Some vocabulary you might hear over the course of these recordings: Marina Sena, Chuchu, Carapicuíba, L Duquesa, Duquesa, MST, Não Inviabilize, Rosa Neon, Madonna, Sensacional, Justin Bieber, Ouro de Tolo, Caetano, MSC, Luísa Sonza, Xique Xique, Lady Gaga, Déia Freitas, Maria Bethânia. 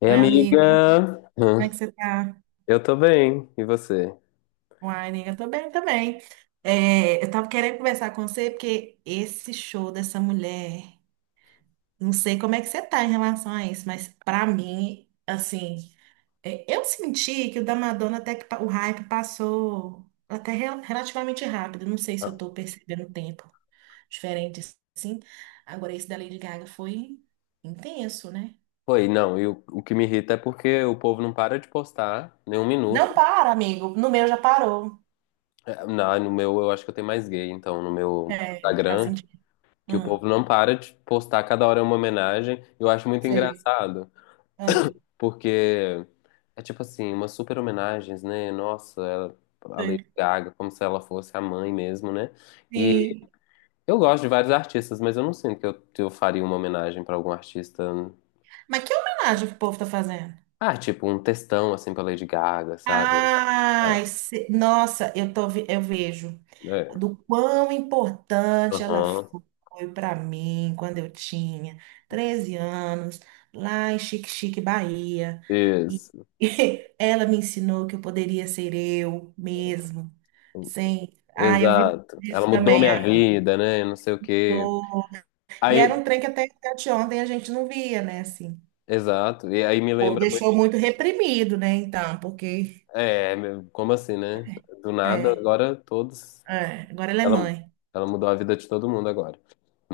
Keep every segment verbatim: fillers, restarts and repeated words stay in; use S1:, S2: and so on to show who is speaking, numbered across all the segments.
S1: Ei,
S2: Oi, amigo,
S1: amiga!
S2: como é
S1: Hã?
S2: que você tá?
S1: Eu tô bem, e você?
S2: Uai, nega, eu tô bem também. É, eu tava querendo conversar com você porque esse show dessa mulher, não sei como é que você tá em relação a isso, mas pra mim, assim, é, eu senti que o da Madonna até que pa- o hype passou até rel- relativamente rápido. Não sei se
S1: Ah,
S2: eu tô percebendo o tempo diferente assim. Agora esse da Lady Gaga foi intenso, né?
S1: oi, não, e o, o que me irrita é porque o povo não para de postar nem um
S2: Não
S1: minuto.
S2: para, amigo. No meu já parou.
S1: É, Na, no meu, eu acho que eu tenho mais gay, então, no meu
S2: É, faz
S1: Instagram,
S2: sentido.
S1: que o
S2: Ah,
S1: povo não para de postar, cada hora é uma homenagem. Eu acho muito
S2: sei.
S1: engraçado,
S2: Hum.
S1: porque é tipo assim, umas super homenagens, né? Nossa, ela, a Lady
S2: Sim.
S1: Gaga, como se ela fosse a mãe mesmo, né? E eu gosto de vários artistas, mas eu não sinto que eu, que eu faria uma homenagem pra algum artista.
S2: Mas que homenagem que o povo tá fazendo?
S1: Ah, tipo um textão assim pra Lady Gaga, sabe? Ah,
S2: Ai, se- nossa, eu tô, ve- eu vejo
S1: é.
S2: do quão importante ela
S1: Aham.
S2: foi para mim quando eu tinha treze anos, lá em Xique Xique, Bahia. E
S1: Isso.
S2: ela me ensinou que eu poderia ser eu mesmo, sem. Ah, eu vi
S1: Exato. Ela
S2: isso
S1: mudou
S2: também.
S1: minha
S2: A-
S1: vida, né? Não sei o quê.
S2: E era
S1: Aí,
S2: um trem que até, até de ontem a gente não via, né? Assim.
S1: exato. E aí me
S2: Ou
S1: lembra muito.
S2: deixou muito reprimido, né? Então, porque.
S1: É, meu, como assim, né? Do nada,
S2: É,
S1: agora todos.
S2: é, agora ela é
S1: Ela,
S2: mãe.
S1: ela mudou a vida de todo mundo agora.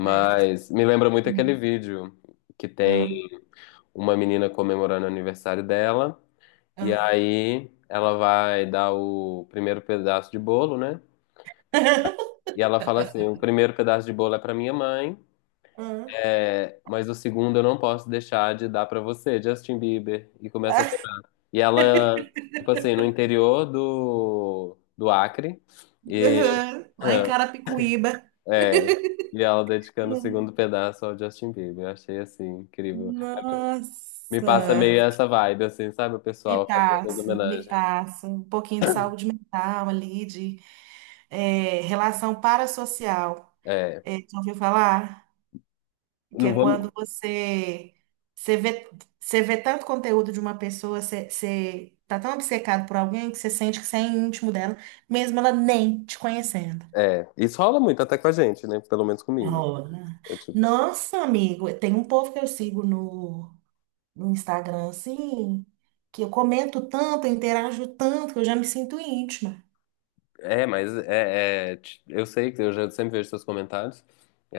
S2: É.
S1: me lembra muito
S2: Hum,
S1: aquele vídeo que tem
S2: hum,
S1: uma menina comemorando o aniversário dela. E
S2: hum.
S1: aí ela vai dar o primeiro pedaço de bolo, né? E ela fala assim: o primeiro pedaço de bolo é pra minha mãe,
S2: Hum.
S1: é, mas o segundo eu não posso deixar de dar pra você, Justin Bieber. E começa a
S2: Ah,
S1: chorar. E ela, tipo assim, no interior do, do Acre, e,
S2: uhum. Lá em Carapicuíba.
S1: é, e ela dedicando o
S2: Hum.
S1: segundo pedaço ao Justin Bieber. Eu achei assim, incrível. Me passa meio
S2: Nossa,
S1: essa vibe, assim, sabe? O
S2: me
S1: pessoal fazendo as
S2: passa, me
S1: homenagens.
S2: passa. Um pouquinho de saúde mental ali, de é, relação parassocial.
S1: É,
S2: É, já ouviu falar? Que é
S1: não
S2: quando
S1: vou.
S2: você, você vê, você vê tanto conteúdo de uma pessoa, você, você tá tão obcecado por alguém que você sente que você é íntimo dela, mesmo ela nem te conhecendo.
S1: É, isso rola muito até com a gente, né? Pelo menos comigo.
S2: Rola.
S1: Eu, tipo,
S2: Nossa, amigo, tem um povo que eu sigo no, no Instagram, assim, que eu comento tanto, eu interajo tanto, que eu já me sinto íntima.
S1: É, mas é, é, ti- eu sei que eu já sempre vejo seus comentários.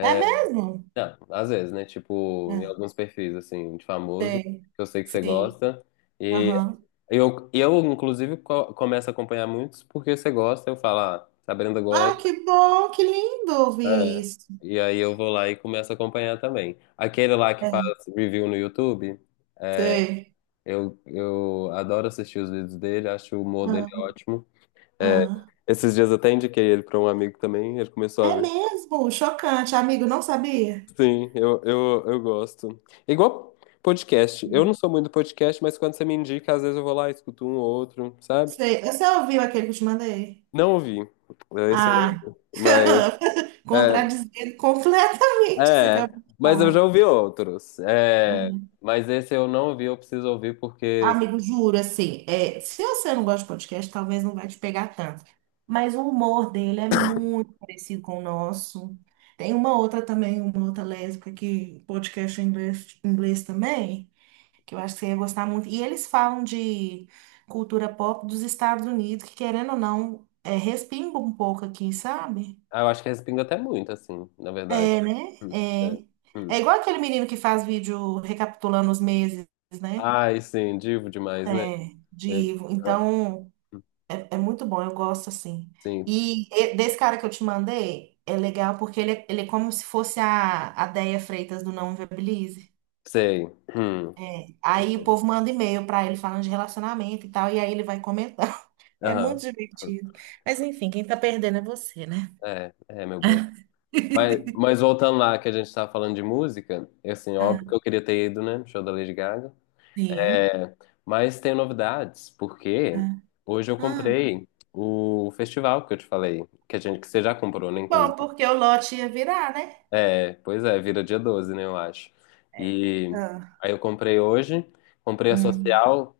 S2: É mesmo?
S1: não, às vezes, né? Tipo, em
S2: Ah,
S1: alguns perfis, assim, de famoso, que eu sei que você
S2: sim.
S1: gosta. E
S2: Aham.
S1: eu, eu inclusive, co- começo a acompanhar muitos porque você gosta. Eu falo, ah, se a Brenda
S2: Ah,
S1: gosta.
S2: que bom, que lindo ouvir
S1: É.
S2: isso.
S1: E aí eu vou lá e começo a acompanhar também. Aquele lá que faz
S2: É,
S1: review no YouTube,
S2: sei.
S1: eu, eu adoro assistir os vídeos dele, acho o humor dele
S2: Ah,
S1: ótimo. É,
S2: ah.
S1: esses dias eu até indiquei ele para um amigo também, ele começou a
S2: É
S1: ver.
S2: mesmo, chocante, amigo, não sabia?
S1: Sim, eu, eu, eu gosto. É igual podcast. Eu não sou muito podcast, mas quando você me indica, às vezes eu vou lá, escuto um ou outro, sabe?
S2: Sei, você ouviu aquele que eu te mandei?
S1: Não ouvi. É, esse eu não
S2: Ah,
S1: ouvi. Mas. É,
S2: contradizendo completamente o que você
S1: é,
S2: acabou de
S1: mas eu já
S2: falar.
S1: ouvi outros. É,
S2: Hum.
S1: mas esse eu não ouvi, eu preciso ouvir porque
S2: Amigo, juro, assim, é, se você não gosta de podcast, talvez não vai te pegar tanto. Mas o humor dele é muito parecido com o nosso. Tem uma outra também, uma outra lésbica que podcast em inglês, inglês também. Que eu acho que você ia gostar muito. E eles falam de cultura pop dos Estados Unidos, que querendo ou não, é, respinga um pouco aqui, sabe?
S1: ah, eu acho que respinga até muito, assim, na verdade.
S2: É, né?
S1: Hum, é,
S2: É.
S1: hum.
S2: É igual aquele menino que faz vídeo recapitulando os meses, né?
S1: Ai, sim, divo demais, né?
S2: É, de,
S1: Eu- ah,
S2: então, é, é muito bom, eu gosto assim.
S1: sim,
S2: E, e- desse cara que eu te mandei, é legal porque ele, é- ele é como se fosse a, a Déia Freitas do Não Inviabilize.
S1: sei. Hum,
S2: É, aí o povo manda e-mail pra ele falando de relacionamento e tal, e aí ele vai comentando. É muito
S1: aham. Hum,
S2: divertido. Mas enfim, quem tá perdendo é você, né?
S1: é, é, meu bem. Mas, mas voltando lá que a gente estava falando de música, e assim,
S2: Ah,
S1: óbvio que eu queria ter ido, né? No Show da Lady Gaga.
S2: sim.
S1: É, mas tem novidades, porque
S2: Ah,
S1: hoje eu
S2: ah.
S1: comprei o festival que eu te falei, que a gente que você já comprou, né,
S2: Que bom,
S1: inclusive.
S2: porque o lote ia virar, né?
S1: É, pois é, vira dia doze, né, eu acho.
S2: É.
S1: E
S2: Ah.
S1: aí eu comprei hoje, comprei a
S2: Hum,
S1: social,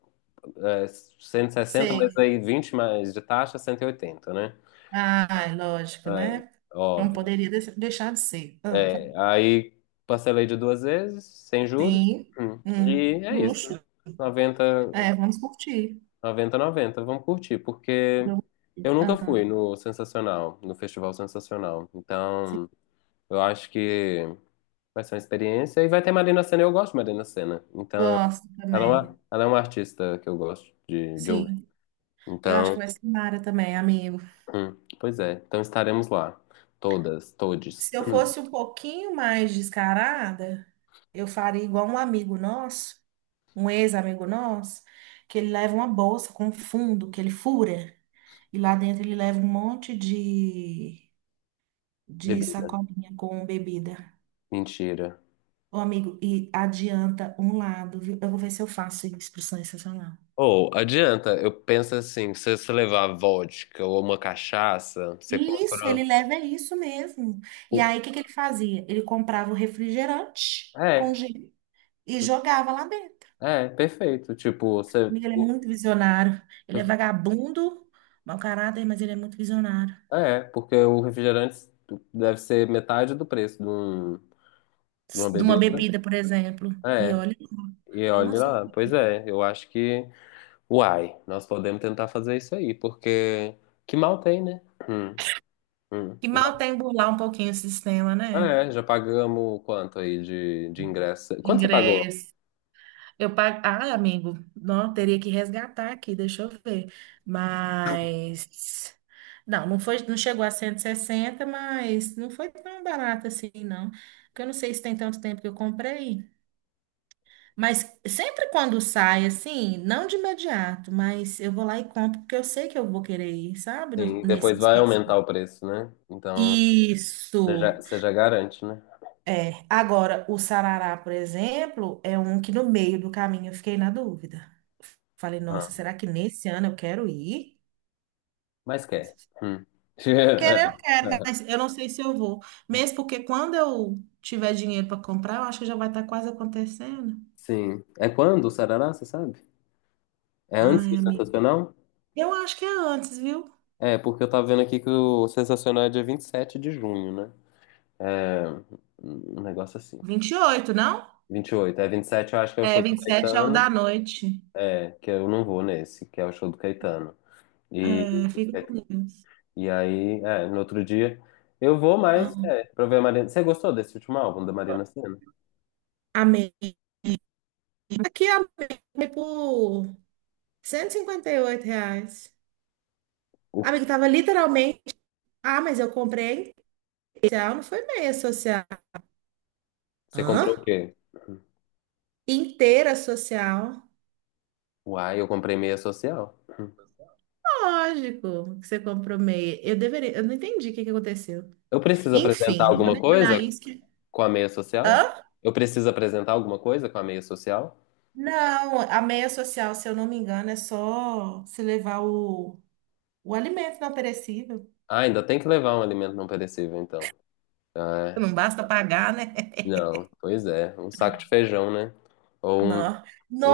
S1: é, cento e sessenta, mas
S2: sei.
S1: aí vinte mais de taxa, cento e oitenta, né?
S2: Ah, é lógico,
S1: É,
S2: né? Não
S1: óbvio.
S2: poderia des- deixar de ser. Ah,
S1: É, aí parcelei de duas vezes, sem juros,
S2: sim.
S1: hum,
S2: Hum,
S1: e é isso.
S2: luxo.
S1: noventa
S2: É, vamos curtir.
S1: noventa Noventa vamos curtir, porque
S2: Vamos
S1: eu
S2: curtir.
S1: nunca fui
S2: Ah,
S1: no Sensacional, no Festival Sensacional.
S2: sim.
S1: Então, eu acho que vai ser uma experiência e vai ter Marina Sena, eu gosto de Marina Sena. Então,
S2: Gosto
S1: ela é
S2: também.
S1: uma, ela é uma artista que eu gosto de, de ouvir.
S2: Sim. Eu acho
S1: Então,
S2: que vai ser Mara também, amigo.
S1: hum, pois é, então estaremos lá, todas, todes,
S2: Se eu fosse um pouquinho mais descarada, eu faria igual um amigo nosso, um ex-amigo nosso, que ele leva uma bolsa com fundo, que ele fura, e lá dentro ele leva um monte de, de
S1: bebida,
S2: sacolinha com bebida.
S1: mentira.
S2: Ô, amigo, e adianta um lado, viu? Eu vou ver se eu faço instrução excepcional.
S1: Ou adianta, eu penso assim, se você levar vodka ou uma cachaça, você
S2: Isso, ele
S1: compra.
S2: leva isso mesmo. E
S1: o-
S2: aí, o que que ele fazia? Ele comprava o refrigerante com
S1: É,
S2: gelo e jogava lá dentro.
S1: é, perfeito. Tipo, você.
S2: Amiga, ele é
S1: o-
S2: muito visionário. Ele é vagabundo, mau caráter, mas ele é muito visionário.
S1: É, porque o refrigerante deve ser metade do preço de, um, de uma
S2: De uma
S1: bebida.
S2: bebida, por exemplo. E
S1: É,
S2: olha,
S1: e
S2: com
S1: olha lá,
S2: certeza.
S1: pois é, eu acho que. Uai, nós podemos tentar fazer isso aí, porque que mal tem, né? Hum, hum.
S2: Que
S1: Já,
S2: mal tem burlar um pouquinho o sistema, né?
S1: é, já pagamos quanto aí de, de ingresso? Quanto você pagou?
S2: Ingresso. Eu pago. Ah, amigo, não, teria que resgatar aqui, deixa eu ver. Mas. Não, não foi, não chegou a cento e sessenta, mas não foi tão barato assim, não. Porque eu não sei se tem tanto tempo que eu comprei. Mas sempre quando sai, assim, não de imediato, mas eu vou lá e compro, porque eu sei que eu vou querer ir, sabe? No-
S1: Sim, e
S2: Nesse
S1: depois vai
S2: específico.
S1: aumentar o preço, né? Então, você
S2: Isso.
S1: já, você já garante, né?
S2: É. Agora, o sarará, por exemplo, é um que no meio do caminho eu fiquei na dúvida. Falei,
S1: Ah,
S2: nossa, será que nesse ano eu quero ir?
S1: mas quer. Hum.
S2: Querer, mas eu não sei se eu vou. Mesmo porque quando eu tiver dinheiro para comprar, eu acho que já vai estar quase acontecendo.
S1: Sim. É quando o Sarará, você sabe? É antes do
S2: Ai, amiga.
S1: Sensacional?
S2: Eu acho que é antes, viu?
S1: É, porque eu tava vendo aqui que o Sensacional é dia vinte e sete de junho, né? É, um negócio assim.
S2: Vinte e oito não?
S1: Vinte e oito. É vinte e sete, eu acho que é o
S2: É,
S1: show do
S2: vinte e sete é o
S1: Caetano.
S2: da noite.
S1: É, que eu não vou nesse, que é o show do Caetano. E
S2: É, fica com Deus.
S1: e aí, é, no outro dia, eu vou, mais
S2: Ah,
S1: é, pra ver a Marina. Você gostou desse último álbum da Marina Sena?
S2: amei. Aqui, amei foi por cento e cinquenta e oito reais.
S1: O-
S2: Amigo, tava literalmente. Ah, mas eu comprei a social, não foi meia social.
S1: Você
S2: Hã?
S1: comprou o quê?
S2: Inteira social.
S1: Uai, eu comprei meia social.
S2: Lógico que você comprou meia. Eu deveria. Eu não entendi o que que aconteceu.
S1: Eu preciso apresentar
S2: Enfim, não vou
S1: alguma
S2: nem olhar
S1: coisa
S2: isso. que-
S1: com a meia social?
S2: Hã?
S1: Eu preciso apresentar alguma coisa com a meia social?
S2: Não, a meia social, se eu não me engano, é só se levar o, o alimento não perecível.
S1: Ah, ainda tem que levar um alimento não perecível, então. Ah,
S2: Não
S1: é.
S2: basta pagar, né?
S1: Não, pois é, um saco de feijão, né? Ou um,
S2: Não.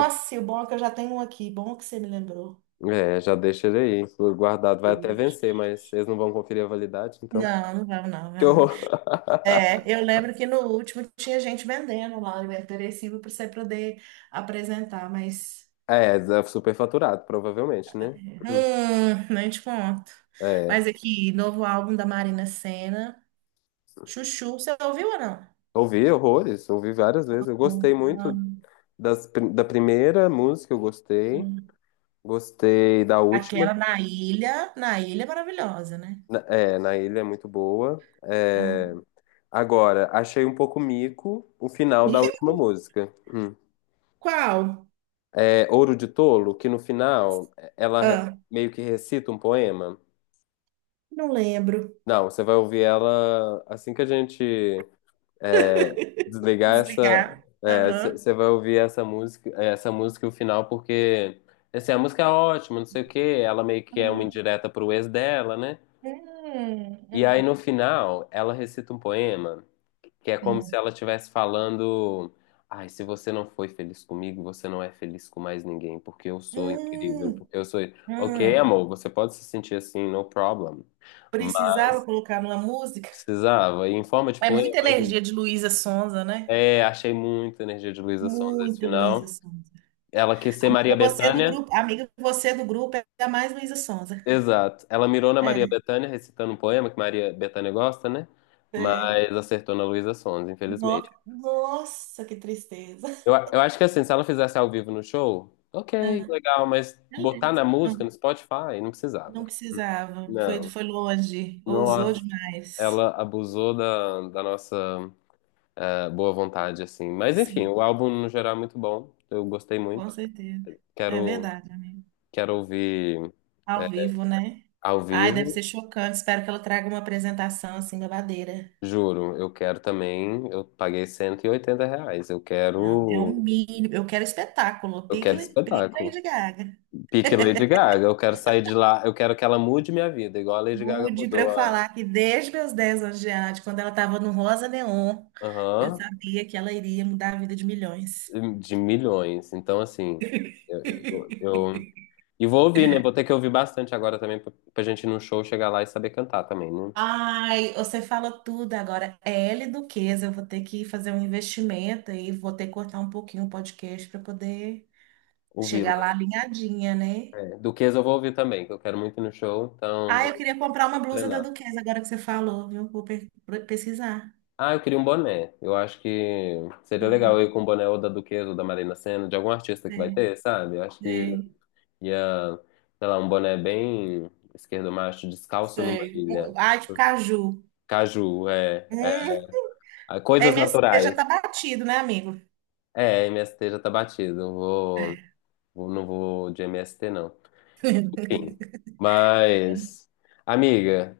S1: um-
S2: e o bom é que eu já tenho um aqui. Bom que você me lembrou.
S1: é, já deixa ele aí, guardado. Vai até
S2: Ixi.
S1: vencer, mas eles não vão conferir a validade, então.
S2: Não, não vamos não, meu
S1: Que
S2: amor.
S1: horror!
S2: É, eu lembro que no último tinha gente vendendo lá alimento perecível para você poder apresentar, mas
S1: É, é superfaturado, provavelmente, né? Hum.
S2: hum, nem te conto.
S1: É.
S2: Mas aqui, novo álbum da Marina Sena, Chuchu, você ouviu ou não?
S1: Ouvi horrores, ouvi várias vezes. Eu gostei
S2: Hum,
S1: muito das, pri- da primeira música, eu gostei.
S2: hum.
S1: Gostei da última.
S2: Aquela na ilha, na ilha é maravilhosa, né?
S1: Na- É, na ilha é muito boa.
S2: Ah,
S1: É, agora, achei um pouco mico o final da última música. Hum.
S2: Qual?
S1: É Ouro de Tolo, que no final ela re-
S2: Ah,
S1: meio que recita um poema.
S2: não lembro.
S1: Não, você vai ouvir ela assim que a gente desligar essa.
S2: Desligar. Aham.
S1: Você vai ouvir essa música, é, essa música o final, porque assim, a música é ótima, não sei o quê. Ela meio que é uma
S2: Uhum.
S1: indireta pro ex dela, né?
S2: Hum,
S1: E aí
S2: hum,
S1: no final ela recita um poema que é como se
S2: hum,
S1: ela estivesse falando. Ai, se você não foi feliz comigo, você não é feliz com mais ninguém, porque eu sou incrível,
S2: hum,
S1: porque eu sou. Ok,
S2: hum.
S1: amor, você pode se sentir assim, no problem.
S2: Precisava
S1: Mas
S2: colocar numa música.
S1: precisava. E em forma de
S2: É
S1: poema
S2: muita
S1: ainda.
S2: energia de Luísa Sonza, né?
S1: É, achei muita energia de Luísa Sonza esse
S2: Muito Luísa
S1: final.
S2: Sonza.
S1: Ela quis ser
S2: Amiga,
S1: Maria
S2: você é do
S1: Bethânia,
S2: grupo. Amiga, você é do grupo, é a mais Luísa Sonza.
S1: exato. Ela mirou na Maria
S2: É.
S1: Bethânia, recitando um poema que Maria Bethânia gosta, né?
S2: é
S1: Mas acertou na Luísa Sons,
S2: No-
S1: infelizmente.
S2: Nossa, que tristeza.
S1: Eu, eu acho que assim, se ela fizesse ao vivo no show, ok,
S2: Ah,
S1: legal, mas botar
S2: beleza.
S1: na música,
S2: Não,
S1: no Spotify, não precisava.
S2: não precisava. Foi,
S1: Não,
S2: foi longe. Ousou
S1: nossa,
S2: demais.
S1: ela abusou da, da nossa eh, boa vontade, assim. Mas enfim,
S2: Sim,
S1: o álbum no geral é muito bom, eu gostei
S2: com
S1: muito.
S2: certeza. É
S1: Quero,
S2: verdade, amiga.
S1: quero ouvir
S2: Ao
S1: eh,
S2: vivo, né?
S1: ao
S2: Ai, deve
S1: vivo.
S2: ser chocante. Espero que ela traga uma apresentação assim, babadeira.
S1: Juro, eu quero também. Eu paguei cento e oitenta reais. Eu
S2: Não, é o
S1: quero.
S2: mínimo. Eu quero espetáculo.
S1: Eu
S2: Pique,
S1: quero
S2: pique
S1: espetáculo.
S2: Lady Gaga.
S1: Pique Lady Gaga. Eu quero sair de lá. Eu quero que ela mude minha vida, igual a Lady Gaga
S2: Mude para
S1: mudou
S2: eu
S1: a.
S2: falar que desde meus dez anos de idade, quando ela estava no Rosa Neon, eu
S1: Aham.
S2: sabia que ela iria mudar a vida de milhões.
S1: De milhões. Então, assim. Eu, eu, eu- E vou ouvir, né? Vou ter que ouvir bastante agora também pra, pra gente ir no show chegar lá e saber cantar também, né?
S2: Ai, você falou tudo agora. É L Duquesa, eu vou ter que fazer um investimento e vou ter que cortar um pouquinho o podcast para poder chegar
S1: Ouvi-la.
S2: lá alinhadinha, né?
S1: É. Duquesa eu vou ouvir também, que eu quero muito ir no show, então
S2: Ah, eu
S1: vou
S2: queria comprar uma blusa da
S1: treinar.
S2: Duquesa, agora que você falou, viu? Vou pe- pesquisar.
S1: Ah, eu queria um boné. Eu acho que seria legal
S2: Ah,
S1: eu ir com um boné ou da Duquesa ou da Marina Sena, de algum artista que vai
S2: sei,
S1: ter, sabe? Eu acho que
S2: sei,
S1: ia, sei lá, um boné bem esquerdo, macho, descalço numa
S2: sei.
S1: ilha.
S2: Ah, de caju.
S1: Caju, é. É.
S2: Hum,
S1: Ah, coisas
S2: M S C já
S1: naturais.
S2: tá batido, né, amigo?
S1: É, M S T já tá batido. Eu vou,
S2: É.
S1: vou- não vou de M S T, não. Enfim. Mas, amiga,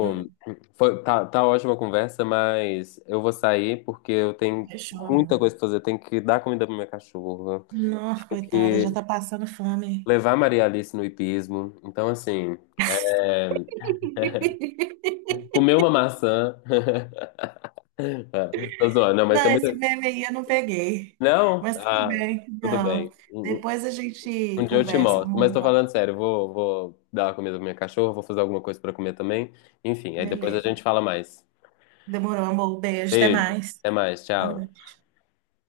S2: Ah,
S1: Foi, tá, tá ótima a conversa, mas eu vou sair porque eu tenho
S2: fechou,
S1: muita
S2: amor.
S1: coisa pra fazer. Eu tenho que dar comida pro meu cachorro.
S2: Nossa, coitada, já
S1: Que
S2: tá passando fome.
S1: levar Maria Alice no hipismo. Então, assim, é, comer uma maçã. Tô zoando, não,
S2: Não,
S1: mas tem
S2: esse
S1: muita.
S2: meme aí eu não peguei.
S1: Não?
S2: Mas tudo
S1: Ah,
S2: bem,
S1: tudo
S2: não.
S1: bem. Um, um
S2: Depois a
S1: um
S2: gente
S1: dia eu te
S2: conversa,
S1: mostro. Mas
S2: amor.
S1: tô falando sério, vou, vou dar a comida pra minha cachorra, vou fazer alguma coisa pra comer também. Enfim, aí depois a
S2: Beleza.
S1: gente fala mais.
S2: Demorou, amor. Beijo, até
S1: Beijo,
S2: mais.
S1: até mais,
S2: Boa
S1: tchau.
S2: noite.